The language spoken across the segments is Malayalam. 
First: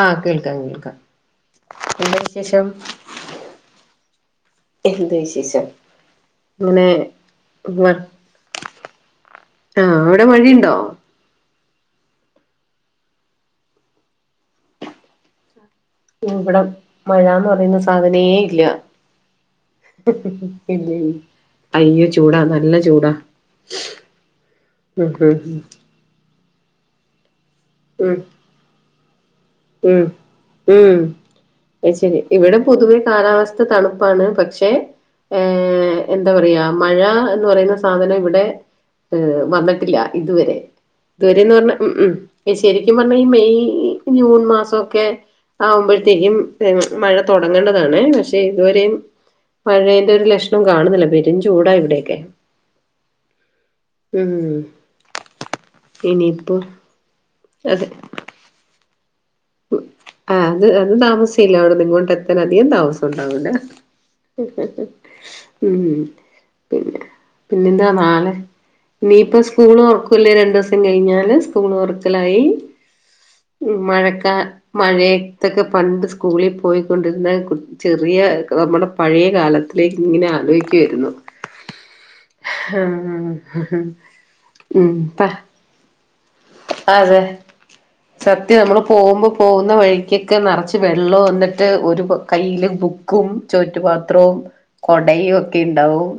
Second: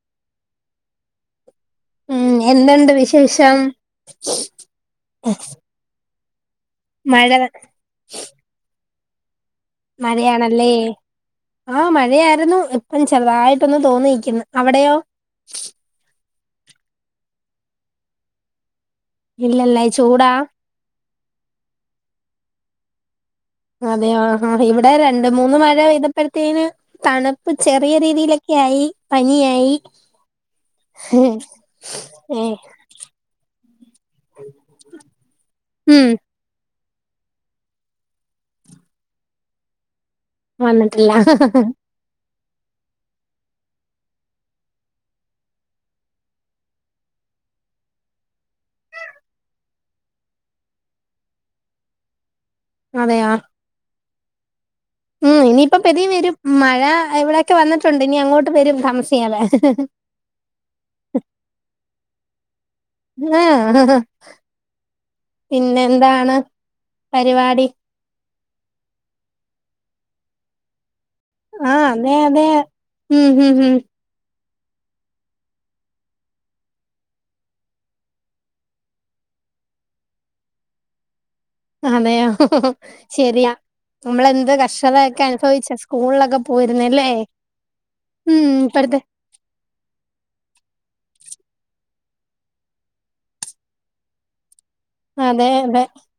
ആഹ് കേൾക്കാം കേൾക്കാം എന്താ ഉം വിശേഷം എന്തുണ്ട് വിശേഷം എന്ത് വിശേഷം ഇങ്ങനെ മഴ ആഹ് അവിടെ മഴയാണല്ലേ മഴയുണ്ടോ ആഹ് മഴയായിരുന്നു ഇപ്പം ചെറുതായിട്ടൊന്ന് തോന്നിക്കുന്ന അവിടെയോ ഇവിടെ മഴന്ന് പറയുന്ന സാധനേ ഇല്ല ഇല്ലല്ലേ ചൂടാ ഇല്ലി അയ്യോ ചൂടാ നല്ല ചൂടാ അതെയോ ആഹ് ഇവിടെ ഉം രണ്ട് മൂന്ന് ഉം മഴ പെയ്തപ്പോഴത്തെന് തണുപ്പ് ചെറിയ ഉം രീതിയിലെ ക്കെ ആയി പനിയായി ഉം ഉം അയ്ശരി ഏ ഇവിടെ പൊതുവെ കാലാവസ്ഥ തണുപ്പാണ് പക്ഷെ ഏഹ് ഉം എന്താ പറയാ മഴ എന്ന് പറയുന്ന സാധനം ഇവിടെ ഏഹ് വന്നിട്ടില്ല ഇതുവരെ വന്നിട്ടില്ല ഇതുവരെന്ന് പറഞ്ഞ ഉം ഉം ശരിക്കും പറഞ്ഞാ ഈ മെയ് ജൂൺ മാസൊക്കെ ആവുമ്പേഴ്ത്തേക്കും മഴ തുടങ്ങേണ്ടതാണെ പക്ഷെ ഇതുവരെയും മഴേന്റെ ഒരു ലക്ഷണോ കാണുന്നില്ല പെരും ചൂടാ ഇവിടെക്കെ അതെയാ ഉം ഉം ഇനിയിപ്പ പെതിയെ വരും ഇനിയിപ്പോ മഴ ഇവിടെയൊക്കെ അതെ വന്നിട്ടുണ്ട് ഇനി അങ്ങോട്ട് വരും താമസിക്കാതെ ആഹ് അത് അത് താമസയില്ല അവിട്ന്ന് ഇങ്ങോട്ട് എത്താൻ അധികം താമസം ആ ഉണ്ടാവൂല്ല ഉം പിന്നെ എന്താണ് പിന്നെ പരിപാടി പിന്നെന്താ നാളെ ഇനിയിപ്പ സ്കൂള് തുറക്കൂല്ലേ രണ്ട് ദിവസം കഴിഞ്ഞാല് സ്കൂൾ ആ അതെ തുറക്കലായി അതെ ഉം ഉം ഉം മഴ [unintelligible] മഴയത്തൊക്കെ പണ്ട് സ്കൂളിൽ പോയിക്കൊണ്ടിരുന്ന കു ചെറിയ നമ്മുടെ പഴയ കാലത്തിലേക്ക് ഇങ്ങനെ ആലോയിക്കുവായിരുന്നു അതെയോ [unintelligible] ശരിയാ നമ്മളെന്ത് ഉം പ കഷ്ടതയൊക്കെ അനുഭവിച്ച സ്കൂളിലൊക്കെ പോയിരുന്നെ അല്ലേ അതെ സത്യം നമ്മൾ പോ വുമ്പോ പോകുന്ന വഴിക്കൊക്കെ നിറച്ച് വെള്ളം എന്നിട്ട് ഒരു കൈയിൽ ബുക്കും ചോറ്റുപാത്രവും കുടയും അതെ ഒക്കെ അതെ ഉണ്ടാവും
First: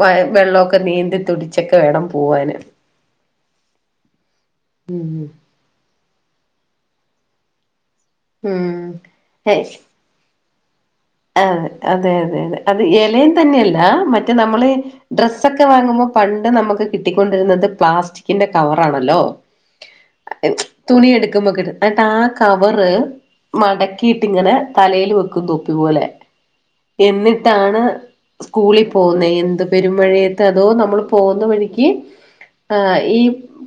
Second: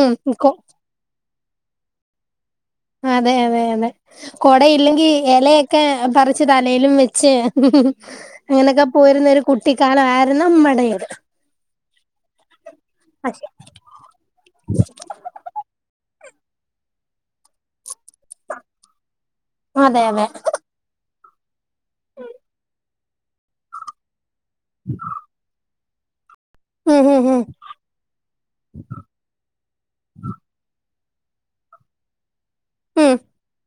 വ കൊ വെള്ളവൊക്കെ നീന്തി തുടിച്ചൊക്കെ വേണം പോവാന് അതെ അതെ അതെ കുട ഉം ഇല്ലെങ്കിൽ ഇല ക്കെ പറിച്ച് തലയിലും വെച്ച് ഉം അങ്ങനൊക്കെ പോയിരുന്ന ഒരു കുട്ടിക്കാലം ആയി രുന്നു നമ്മടേത് ആഹ് അതെ അതെ അതെ അത് ഇലയും തന്നെയല്ല മറ്റേ നമ്മള് ഡ്ര സ്സോക്കെ വാങ്ങുമ്പോൾ പണ്ട് നമുക്ക് കിട്ടിക്കൊണ്ടിരുന്നത് പ്ലാസ്റ്റിക്കിന്റെ കവർ ആണല്ലോ അതെ അതെ [unintelligible] തുണി എടുക്കുമ്പോക്കെ എന്നിട്ട് ആഹ് കവറ് മടക്കിയിട്ട് ഇങ്ങനെ തലേൽ വെക്കും തോപ്പി പോലെ ഉം ഉം ഉം എന്നിട്ടാണ് സ്കൂളിൽ പോന്നേ എന്ത് പെരും മഴയത്ത അതോ നമ്മൾ പോന്ന വഴിക്ക് ആഹ് ഉം ഈ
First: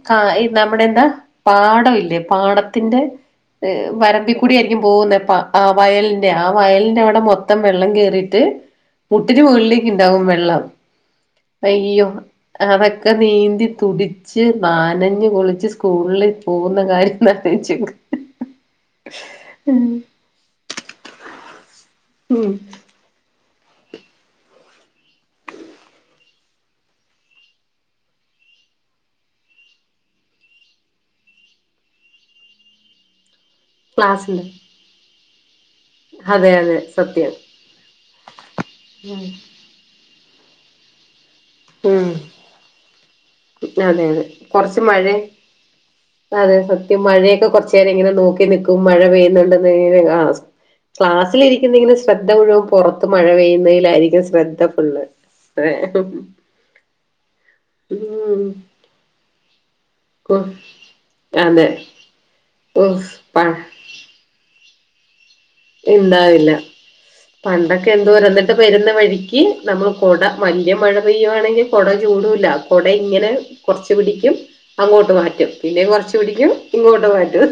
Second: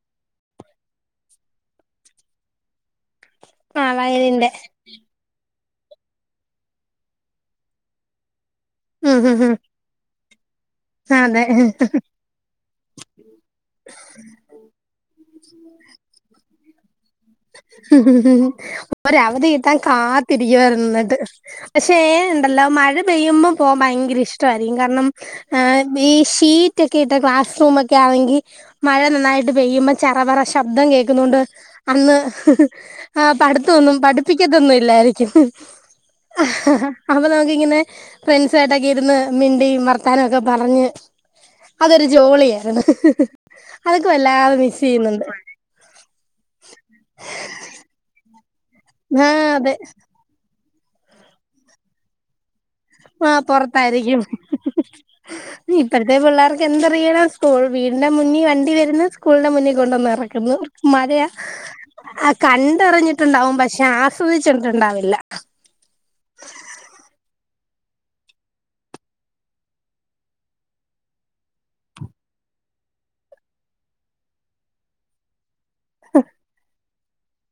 കാ നമ്മുടെ എന്താ പാടം ഇല്ലേ പാടത്തിന്റെ ആവായതിന്റെ വരമ്പിക്കൂടി ആയിരിക്കും പോകുന്നെപ്പ ആഹ് വയലിന്റെ ആഹ് വയലി ന്റെ അവിടെ മൊത്തം വെള്ളം കേയറിട്ട് ഉം ഉം മുട്ടിന് ഉം മുകളിലേക്ക് ഉണ്ടാകും വെള്ളം അതെ അയ്യോ അതൊക്കെ നീന്തി തുടിച്ച് നനഞ്ഞ് കുളിച്ച് സ്കൂളിൽ പോകുന്ന കാര്യം ഒന്ന് ആലോചിച്ച് നോക്ക് [unintelligible] ഒരു അവധി കിട്ടാൻ കാത്തിരിക്കുവായിരുന്നു എന്നിട്ട് പക്ഷെ ഏഹ് ഉം നുണ്ടല്ലോ മഴ പെയ്യുമ്പോ പോവൻ ഭയങ്കര ഇഷ്ടായിരിക്കും കാരണം ആഹ്ന്നെ ഈ ഷീറ്റ് ക്കെ ഇട്ട ക്ലാസ് റൂമ്ക്കെ ആണങ്കീ മഴ നന്നായിട്ട് പെയ്യുമ്പ ചറപറ ശബ്ദം കേക്ക്ന്നുണ്ട് അന്ന് [unintelligible] ആഹ് പട്ത്തൊന്നും ക്ലാസ്സില് പഠിപ്പിക്കതൊന്നും ഇല്ലായിരിക്കും [unintelligible] അതെ അതെ [unintelligible] അപ്പൊ സത്യം നമുക്കിങ്ങനെ ഫ്രണ്ട് സായിട്ടൊക്കെ ഇരുന്ന് മി [unintelligible] വർത്താനം ഒക്കെ പറഞ്ഞ് അതൊരു ജോളിയാര്ന്നു [unintelligible] ഉം അതെ അതെ കൊർച്ച് മഴെം അതെ സത്യം മഴെയൊക്കെ കൊർച്ചേരം ഇങ്ങനെ നോക്കി നിക്കും മഴ ആ അതെ പെയ്യുന്നുണ്ടെന്ന്ങ്ങനെ ആഹ് ക്ലാസ്സിലെരിക്കുന്നെങ്കിലും ശ്രദ്ധ മുഴും പുറത്ത് മഴ ആഹ് പൊറത്തായിരിക്കും പെയ്യുന്നയ്ലായിരിക്കും സ്രദ്ധ ഫുള്ള് എന്തറിയണാ സ്കൂൾക്ക് വീടിന്റെ മുന്നീ ഉം വണ്ടി വരുന്ന് സ്കൂൾന്റെ മുന്നീ കൊണ്ടുന്ന് ഉഫ് എറക്ക്ന്ന് മഴയാ അതെ ആഹ് ഉഫ് പ കണ്ടറിഞ്ഞിട്ട്ണ്ടാവും പക്ഷെ ആസ്വദിച്ചിട്ട്ണ്ടാവില്ല ഇണ്ടാവില്ല പണ്ടൊക്കെ എന്തോരം എന്നിട്ട് വരുന്ന വഴിക്കി നമ്മൾ കൊട വല്യ മഴ പെയ്യുവാണെങ്കിൽ കൊട ചൂടൂല്ല കൊട ഇങ്ങനെ കൊർച്ച് പിടിക്കും അങ്ങോട്ട് മാറ്റും പിന്നെം കൊർച്ചു പിടിക്കും ഇങ്ങോട്ട് മാറ്റും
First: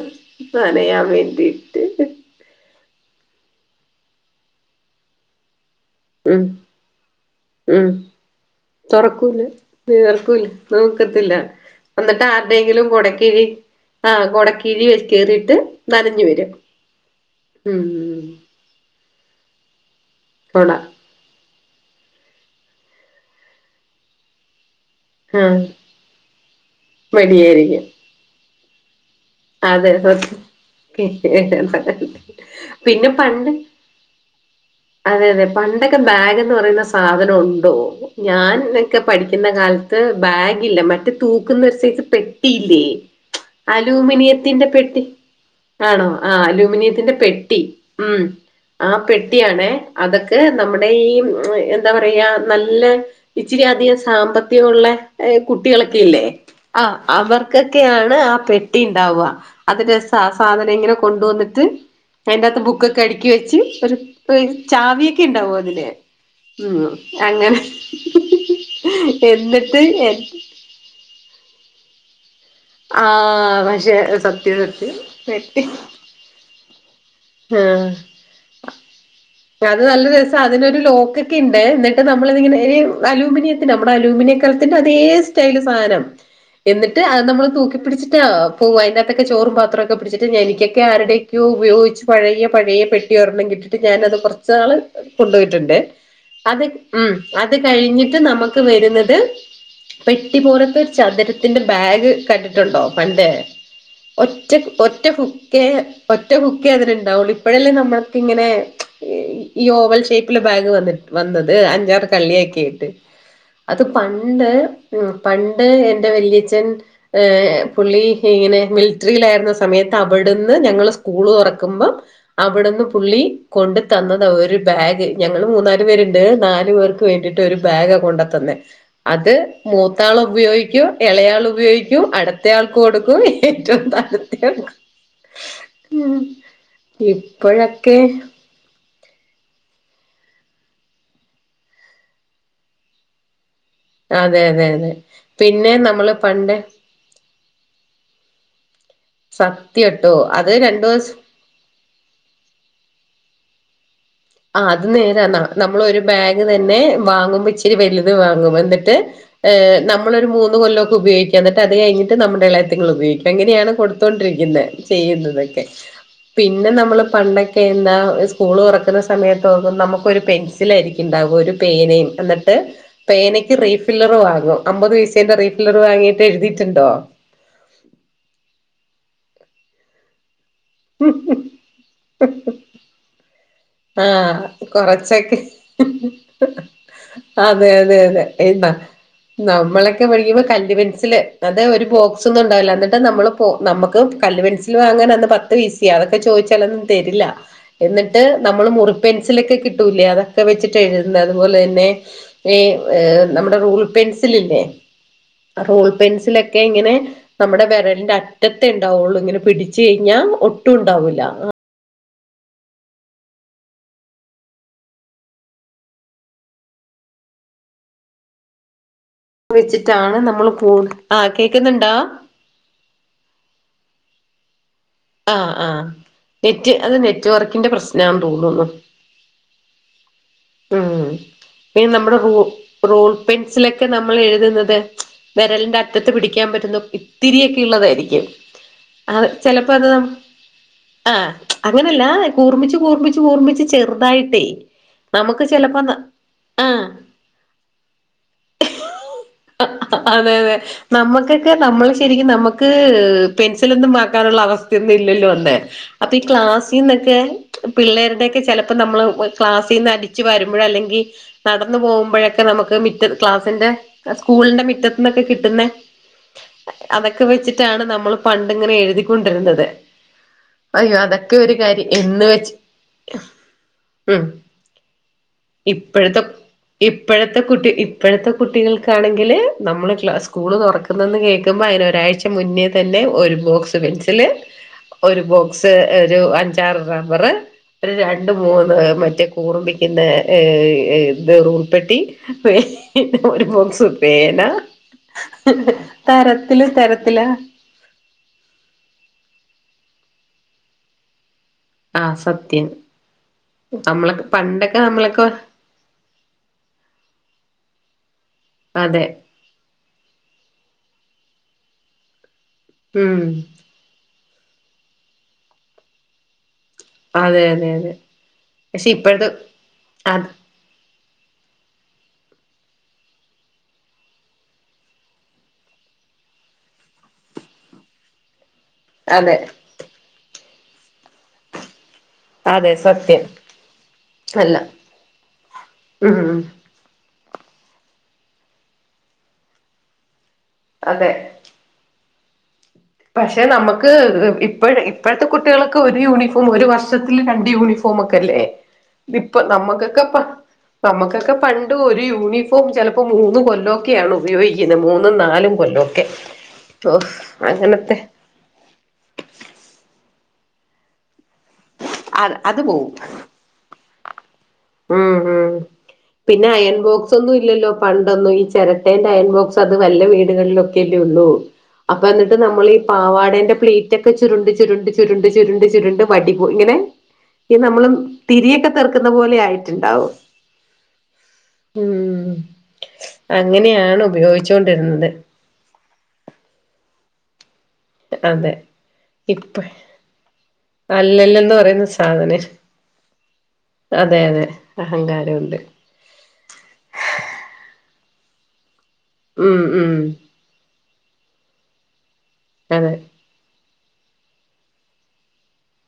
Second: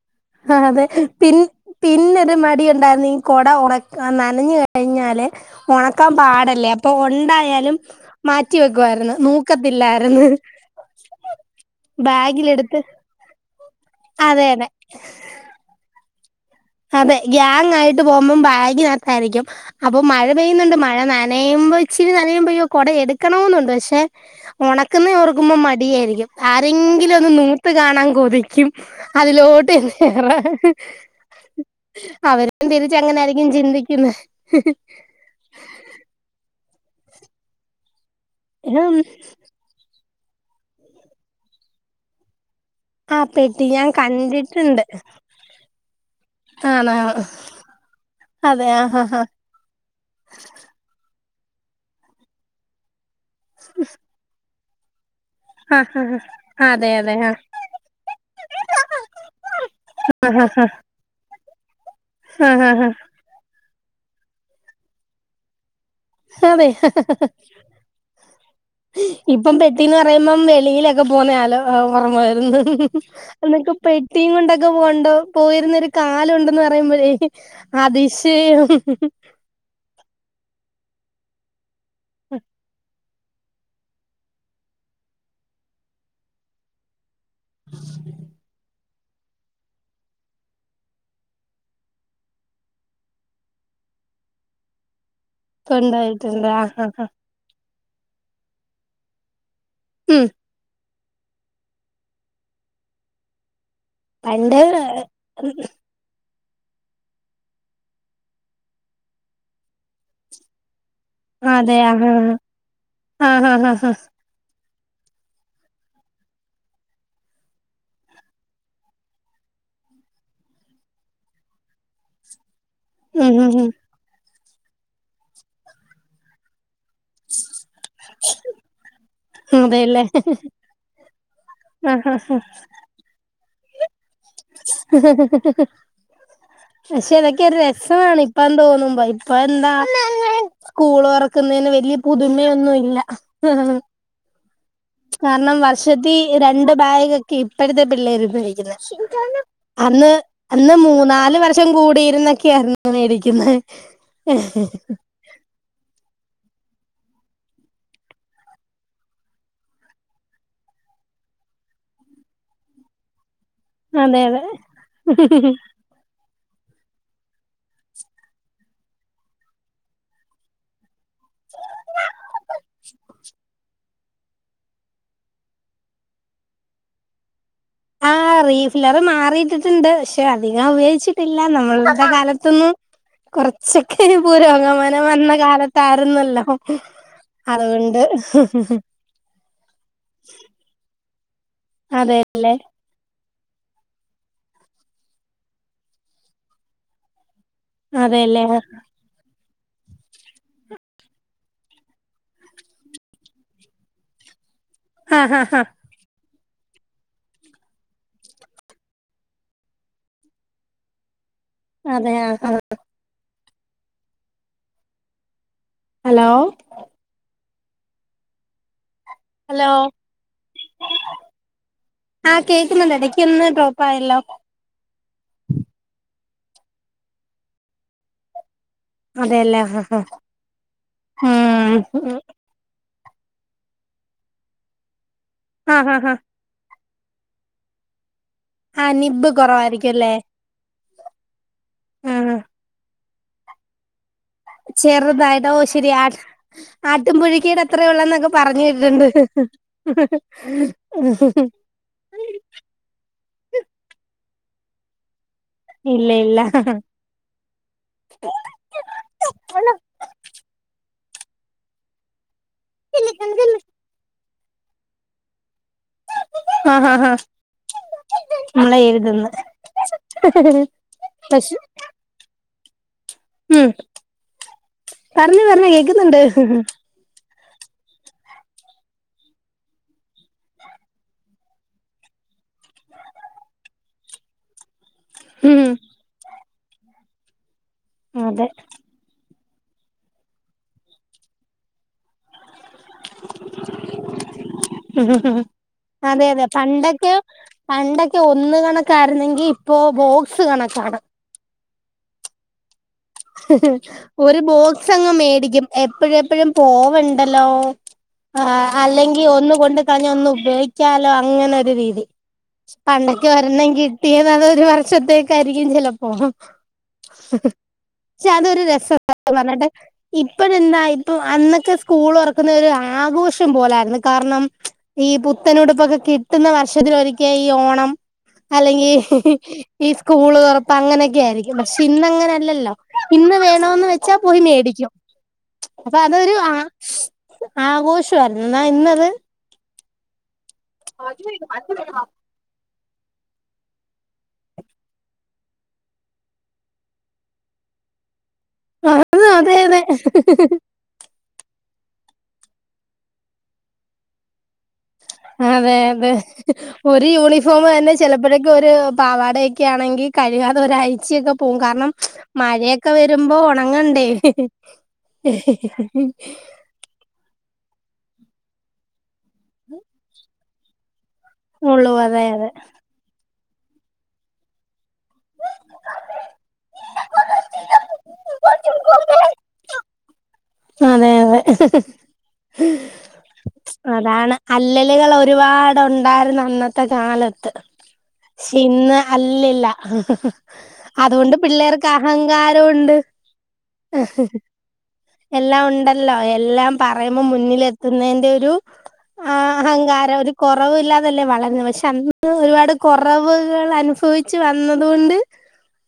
ആഹ് അതെ നനയാൻ പിൻ വേണ്ടിട്ട് പിൻ ന്നൊരു മടി ഇണ്ടായിരുന്ന് ഈ കൊട ഒണക്കാ നനഞ്ഞ് കഴിഞ്ഞാല് ഉണക്കാൻ ഉം പാടല്ലേ അപ്പൊ ഒണ്ടായാലും ഉം മാറ്റി വെക്കുവായിര്ന്ന് തുറക്കൂല നൂക്കത്തില്ലായിര്ന്ന് നീർക്കൂല നോക്കത്തില്ല എന്നിട്ട് ആര്ടെങ്കിലും കൊടക്കിഴി ആഹ് അതെ കൊടക്കിഴീ അതെ കേറിയിട്ട് നനഞ്ഞ് വരും അതെ ഉം ഗ്യാങ്ങായിട്ട് പോവുംമ്പം ബാഗി നകത്തായിരിക്കും അപ്പൊ മഴ പെയ്യ് ന്ന് കൊട ണ്ട് മഴ ന നെയുമ്പോ ഇച്ചിരി നനയുമ്പൊയോ കൊട എട്ക്കണോന്നുണ്ട് പക്ഷെ ഒണക്കന്നെ ഓർക്കുമ്പോ ആഹ് മടിയായിരിക്കും ആരെങ്കിലും ഒന്ന് നൂത്ത് മടിയായിരിക്കും കാണാം കൊതിക്കും അതിലോട്ട് ഏഹ് അവരും പിന്നെ തിരിച്ചങ്ങനെ പണ്ട് ആയിരിക്കും ചിന്തിക്കുന്നെ അതെ യതെ പണ്ടൊക്കെ ബാഗ് ന്ന് പറയുന്ന സാധനം ഉണ്ടോ ഞാനൊക്കെ പഠിക്കുന്ന കാലത്ത് ത് ബാഗില്ല മറ്റെ തൂക്കുന്ന ഒരു സൈസ് പെട്ടിയില്ലേ ആഹ് പെട്ടി ഞാൻ കൺ അലുമിനിയത്തിന്റെ പെട്ടി ആണോ ആഹ് ആണോ അലൂമിനിയത്തിന്റെ പെട്ടി ഉം അതെ ആ ആഹ് ഹാ ഹാ പെട്ടിയാണെ അതൊക്കെ നമ്മടെ ടെയും എന്താ പറയാ നല്ല ഇച്ചിരി അധികം സാമ്പത്തികുള്ളെ ആ ഏഹ്കുട്ടികളൊക്കെ ഹാ ഹാ ഇല്ലേ അതെ ആഹ് അതെ ആ അവർ കൊ ക്കെയാണ് ആ പെ ട്ടി ണ്ടാവാ അതിന്റെ സാ സാധന ഇങ്ങനെ കൊണ്ടുവന്നിട്ട് ആ അയിൻ്റാത്ത് ഹാ ഹാ ബുക്ക്ക്കെ അ ടക്കി വെച്ച് പ്പരു പ് ചാവിയെക്കെ ഉണ്ടാവും അതിന് ഹതെ ഇപ്പം എന്നിട്ട് പെട്ടീന്ന് എ പറയുമ്പം ള്ളീലൊക്കെ പോവുന്നെ കാലോ ഓർമ വരുന്നെ ആഹ് ന്നിട്ട് പക്ഷെ പെട്ടീം കൊണ്ട് സത്യം ക്കൊ സത്യം പോണ്ടെ പെട്ടി പോയിരുന്ന ഒരു കാലം കാലം ഉണ്ടന്ന് പറയുമ്പോഴെ അതിശയം ആഹ് അത് നല്ല രസാ അതിനൊരു ലോക്കൊക്കെ ഇണ്ടെ ന്നിട്ട് നമ്മളതിങ്ങനെ അലൂമിനിയത്തിന് നമ്മടെ അലൂമിനിയകലത്തിൻ്റെ അതേ സ്റ്റൈല് സാനം എന്നിട്ട് നമ്മള് തൂക്കി പ്പിടിച്ചിട്ടാ പോവാ അയിൻ്റെ അതെക്കെ ചോറും പാത്രക്കെ പിടിച്ചിട്ട് എനിക്കിക്കെ ആരുടെയ്ക്കിയോ ഉപയോഗിച്ച് പഴയെ പഴയെ പെട്ടി രൊണ്ണം കിട്ടിട്ട് ഞാനത് കൊർച്ച് നാള് കൊണ്ടോയിട്ട്ണ്ട് ഉണ്ടായിട്ടുണ്ട് അത് ആഹ് ആഹ് ആഹ് ഉം അത് കഴിഞ്ഞിട്ട് നമക്ക് വരുന്നത് ഉം പെട്ടി പോലെത്തെ ചതുരത്തിന്റെ ബാഗ് കണ്ടിട്ടുണ്ടോ പണ്ടേ ഒറ്റ പണ്ട് ഒറ്റ ഹുക്കേ ഒറ്റ ഹുക്കെ അതിന് ണ്ടാവുള്ളൂ ഇപ്പഴല്ലേ നമ്മൾക്കിങ്ങനെ ഏഹ് ഈ ഓവൽ ഷേപ്പ്ല് ബാഗ് വന്ന വന്നത് അതെ അഞ്ചാറ് ആഹ് കള്ളിയാകീട്ട് ആഹ് ആഹ് അത് ആഹ് പ ആഹ് പണ്ട് ഉം പണ്ട് എൻ്റെ വല്ലിയച്ഛൻ ഏ പുള്ളി ഇങ്ങനെ മിലിട്രിയിലായിരുന്ന സമയത്ത് അവിടുന്ന് ഞങ്ങള് സ്കൂള് തുറക്കുമ്പം അവിടെന്ന് പുള്ളി ഉം ഉം കൊണ്ടു തന്നതാണ് ഒരു ബാഗ് ഞങ്ങള് മൂന്നാലു പേരുണ്ട് നാലു പേർക്ക് വേണ്ടിയിട്ട് ഒരു ബാഗ കൊണ്ടത്തന്നെ അത് ഉം അതെല്ലേ മൂത്താൾ ഉപയോഗിക്കും ഇളയാൾ ഉപയോഗിക്കും ആഹ് ആഹ് ആഹ് അടുത്ത ആൾ കൊടുക്കും ഏറ്റും താ ഉം പക്ഷെ അതൊക്കെ ഇപ്പോഴൊക്കെ ഒരുരസമാണ് ഇപ്പന്തോന്നുമ്പ ഇപ്പ എന്താ സ്കൂൾ തുറക്കുന്നതിന് വല്യ പുതുമയൊന്നുംല്ല അതെ അതെ അതെ കാരണം പിന്നെ നമ്മള് വർഷത്തി പണ്ട് രണ്ട് ബാഗ് ഇപ്പോഴത്തെ പിള്ളേർ ഉപയോഗിക്കുന്നെ സത്യം അന്ന് ട്ടോ അത് അന്ന് രണ്ടു ദിവസം മൂന്നാല് വർഷം കൂടിയിരുന്നൊക്കെയായിരുന്നു മേടിക്കുന്നത് ആ അത് നേരന്നാ നമ്മളൊരു ബാഗ് തന്നെ വാങ്ങുമ്പോ ഇച്ചിരി വലുത് വാങ്ങും എന്നിട്ട് ഏ നമ്മളൊരു മൂന്ന്കൊല്ലൊക്കെ ഉപയോഗിക്ക്യഎന്നിട്ട് അത് കഴിഞ്ഞിട്ട് നമ്മുടെ ഇളയത്തിങ്ങൾ ഉപയോഗിക്ക എങ്ങനെയാണ് അതെ അതെ കൊടുത്തൊണ്ടിരിക്കുന്നെ ചെയ്യുന്നതൊക്കെ പിന്നെ നമ്മൾ പണ്ടൊക്കെന്താ സ്കൂൾ തുറക്കുന്ന സമയത്ത് നമുക്കൊരു പെൻ തിലാരിക്കണ്ടാവാ ഒരു പേനയും എന്നിട്ട് പേനക്ക് റീഫി റീഫില്ലർ വാങ്ങും അമ്പത് പൈസേന്റെ റീഫില്ലർ വാങ്ങിട്ട് എഴുതിയിട്ടുണ്ടോ ആ റീഫില്ലർ മാറിയിട്ടിട്ടുണ്ട് പക്ഷെ അധികം ഉപയോഗിച്ചിട്ടില്ല നമ്മൾടെ കാലത്തൊന്നും കൊറച്ചൊക്കെ ആഹ് പുരോഗമനം വന്ന കൊറച്ചൊക്കെ കാലത്തായിരുന്നല്ലോ അതെ അതെ അതുകൊണ്ട് അതെ എന്നാ നമ്മളൊക്കെ പഠിക്കുമ്പോ കല് പെൻസില് അത് ഒരു ബോക്സൊന്നും അതെല്ലേ ഉണ്ടാവില്ല എന്നിട്ട് നമ്മള് അ നമുക്ക് കല്ല് പെൻസിൽ വാങ്ങാൻ അന്ന് പത്ത് പൈസെയ അതൊക്കെ ചോദിച്ചാൽന്നും തരില്ല എന്നിട്ട് അതെല്ലേ നമ്മൾ മുറി പെൻസിലൊക്കെ കിട്ടൂലേ അതൊക്കെ വെച്ചിട്ട് എഴുന്നത് അതുപോലെ തന്നെ നമ്മുടെ റൂൾ പെൻസിൽല്ലേ ആഹ് ആഹ് ആഹ് റൂൾ പെൻസിലൊക്കെ ക്കെ ഇങ്ങനെ നമ്മുടെ വിരലിന്റെ അറ്റത്തെ ഉണ്ടാവുള്ളൂ ഇങ്ങനെ പിടിച്ച കഴിഞ്ഞാ ഒട്ടും ഉണ്ടാവൂല്ല അതെ ആ ആഹ് ഹലോ ഹലോ വെച്ചിട്ടാണ് നമ്മൾ കൂ ആ കേക്കുന്നുണ്ടോ ആഹ് കേൾക്കുന്നുണ്ട് ഇടയ്ക്ക് ഒന്നും ഡ്രോപ്പ് ആയല്ലോ ആഹ് ആഹ് നെറ്റ് അത് നെറ്റ്വർക്കിന്റെ പ്രശ്നമാന്ന് തോന്നുന്നു അതെല്ലേ ആ ആ ആഹ് ഉം പിന്നെ നമ്മുടെ റൂ റൂൾ പെൻസിലൊക്കെ നമ്മൾ എഴുതുന്നത് വിരലിന്റെ ആഹ് ആഹ് അറ്റത്ത് ആഹ് പിടിക്കാൻ പറ്റുന്ന ഇത്തിരിയൊക്കെ ഉള്ളതായിരിക്കും ആ അത് നിബ്ബ് ചെലപ്പോ അത് കുറവായിരിക്കും അല്ലേ ആ അങ്ങനല്ല ആഹ് കൂർമിച്ച് കൂർമിച് കൂർമിച്ച് ചെറുതായിട്ടേ നമുക്ക് ചെറുതായതോ ചിലപ്പോ ശരിയാ ആഹ് ആട്ടും പുഴുക്കേട് അത്രയേ ഉള്ളൂ എന്നൊക്കെ പറഞ്ഞു കേട്ടിട്ടുണ്ട് അതെ അതെ നമ്മക്കൊക്കെ നമ്മള് ശരിക്കും നമുക്ക് പെൻസിലൊന്നും വാങ്ങാനുള്ള അവസ്ഥയൊന്നും ഇല്ലല്ലോ അന്ന് ഇല്ല അപ്പൊ ഈ ഇല്ല ക്ലാസ്സിൽ നിന്നൊക്കെ പിള്ളേരുടൊക്കെ ചിലപ്പോ നമ്മള് ക്ലാസ് അടിച്ചുവാരുമ്പോ അല്ലെങ്കിൽ നടന്നു പോകുമ്പോഴൊക്കെ നമുക്ക് മിറ്റ ക്ലാസി സ്കൂളിന്റെ മുറ്റത്തിന്നൊക്കെ കിട്ടുന്ന ആഹ് ആഹ് ആഹ് അതൊക്കെ വെച്ചിട്ടാണ് നമ്മൾ പണ്ടിങ്ങനെ നമ്മളെ എഴുതുന്ന് എഴുതിക്കൊണ്ടിരുന്നത് അയ്യോ അതൊക്കെ ഒരു പശു കാര്യം എന്ന് വെച്ച് ഉം ഉം പറഞ്ഞോ പറഞ്ഞോ കേക്കുന്നുണ്ട് ഇപ്പോഴത്തെ ഇപ്പോഴത്തെ കുട്ടി ഇപ്പോഴത്തെ കുട്ടികൾക്കാണെങ്കില് നമ്മള് ക്ലാസ് സ്കൂള് തുറക്ക കേൾക്കുമ്പോ അതിനൊരാഴ്ച മുന്നേ തന്നെ ഒരു ബോക്സ് പെൻസില് ഒരു ഉം ബോക്സ് ഒരു അഞ്ചാറ് റബ്ബർ ഒരു രണ്ട് അതെ മൂന്ന് മറ്റേ കൂർപ്പിക്കുന്ന റൂൾപ്പെെട്ടി ഒരു ബോക്സ്‌ പേന അതെ അതെ തരത്തില് പണ്ടൊക്കെ തരത്തില് പണ്ടൊക്കെ ഒന്ന് കണക്കായിരുന്നെങ്കി ഇപ്പോ ബോക്സ് കണക്കാണ് ആ സത്യം നമ്മളൊക്കെ ഒരു പണ്ടൊക്കെ ബോക്സ് അങ്ങ് നമ്മളൊക്കെ മേടിക്കും എപ്പോഴ എപ്പോഴും പോവണ്ടല്ലോആ അതെ അല്ലെങ്കി ഒന്നുകൊണ്ട് കളഞ്ഞ ഒന്ന് ഉപയോഗിക്കാലോ അങ്ങനെ ഒരു രീതി ഉം പണ്ടൊക്കെ ഒരണ്ണങ്കി തീരുന്നത് ഒരു വർഷത്തേക്കായിരിക്കും ചെലപ്പോ അതെ അതെ അതെ പക്ഷെ അതൊരു രസ പക്ഷെ [unintelligible] ഇപ്പോഴത്തെ പറഞ്ഞിട്ട്ഈ അത് ഇപ്പ എന്താ ഇപ്പൊ അന്നൊക്കെ സ്കൂൾ തോറക്കുന്നത് ഒരു ആഘോഷം പോലായിരുന്നു കാരണം ഈ പുത്തനുടുപ്പൊക്കെ കിട്ടുന്ന വർഷത്തിലൊരിക്ക ഈ ഓണം അല്ലെങ്കി അതെ ഈ സ്കൂൾ തോറപ്പ് അങ്ങനെയക്കെ ആയിരിക്കും പക്ഷ ഇന്നങ്ങനെ ല്ല അതെ സത്യം ഇന്ന് വേണന്ന് വെച്ചാ പോയി അല്ല മേടിക്കും അപ്പ അതൊരു ഉം ആ ആഘോഷആയിരുന്നു ഇന്നാ ഇന്നത് അതെ [unintelligible] പക്ഷെ നമക്ക് ഇപ്പ ഇപ്പോഴത്തെ കുട്ടികൾ ക്ക് ഒരു യൂണിഫോം ഒരു വർഷത്തിൽ രണ്ട് യൂണിഫോം ഫോമൊക്കെല്ലേ അതെ ഇപ്പ അതെ നമ്മക്കൊക്കെ പ്പ നമ്മക്കൊക്കെ പണ്ട് ഒരു യൂണിഫോം ചെലപ്പോ മൂന്ന് കൊല്ലോക്കെ ക്കെ ആണ് ഉപയോഗിക്കുന്ന മൂന്നും നലും അതെ കൊല്ല ഒക്കെ ഒ അങ്ങന ചെലപ്പോഴേക്കെ ഒരു പാവാടയൊക്കെ ആണെങ്കി കഴുകാതെ ഒരാഴ്ചയൊക്കെ പോകും കാരണം അത് അത് മഴയൊക്കെ പോവും വരുമ്പോ ഒണങ്ങണ്ടേ? ഉം ഉം പിന്നെ അയൺ ബോക്സ് സോ ഒന്നും ഇല്ലല്ലോ പണ്ടൊന്നും ഈ ചെരട്ടേന്റെ അയൺ ബോക്സ് അത് വല്ല വീടുകളിലൊക്കെല്ലേ ഉള്ളൂ ഉള്ളൂ അപ്പ അതെ എന്നിട്ട് അതെ നമ്മളീ പാവാടേന്റെ പ്ലീറ്റ് ക്കെ ചുരുണ്ട് ചുരുണ്ട് ചുരുണ്ട് ചുരുണ്ട് ചുരുണ്ട് വടിപ്പോ ഇങ്ങനെ ഈ നമ്മളും തിരിയൊക്കെ തേർക്കുന്ന പോലെ ആയിട്ടുണ്ടാവും അതെ അതെ ഉം അങ്ങനെയാണ് അതാണ് ഉപയോഗിച്ചോണ്ടിരുന്നത് അല്ലല്കള് ഒരുപാടുണ്ടാര് ന്നു അന്നത്തെ കാലത്ത് അതെ ഷി ഇന്ന് ഇപ്പ അല്ലില്ല അതുകൊണ്ട് അല്ലല്ലന്ന് പറയുന്ന പിള്ളേർക്ക് സാധനം അഹങ്കാര രോം ണ്ട് അതെ അതെ അഹങ്കാരമുണ്ട് എല്ലാം ഉണ്ടല്ലോ എല്ലാം പറയു മ്പോ മുന്നിലെത്തുതിന്റെ രു ആഹ് ഉം ഉം അഹങ്കാരം ഒരു കോറവ് ഇല്ലാതല്ലേ വളര് ന്ന് പക്ഷെ അന്ന് ഒരുപാട്കൊറ അതെ കൊ റവുകൾ അനുഫവിച്ച് വന്നതുകൊണ്ട്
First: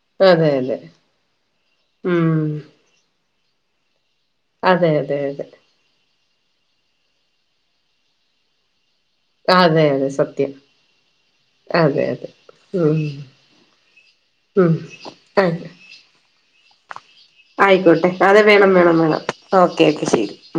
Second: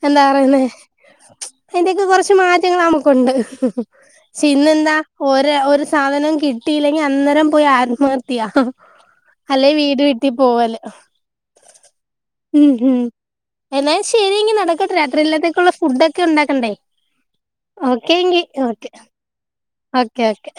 എന്താറീ അതെ ന്നേ അതെ അതിന്റെയൊക്കെ ഉം കൊറച്ച് മാറ്റങ്ങൾ ന മുക്കുണ്ട് പക്ഷെ അതെ ഇന്നെന്താ അതെ അതെ ഒര് ഒരു സാധനം കിട്ടിയില്ലെങ്കി അന്നേരം പോയി ആത്മഹത്യ അല്ലെയ് അതെ വീട് അതെ വിട്ടി സത്യം പോവല് അതെ അതെ ഉം ഹും എന്നാൽ ശരി എങ്കി ഉം നടക്കട്ടെ രാത്രില്ലാത്തേക്കുള്ള ഫുഡ്ഡ ക്കെ ഇണ്ടാക്കണ്ടേ? ആയിക്കോട്ടെ അതെ വേണം വേണം വേണം ഓക്കെ ഓക്കെ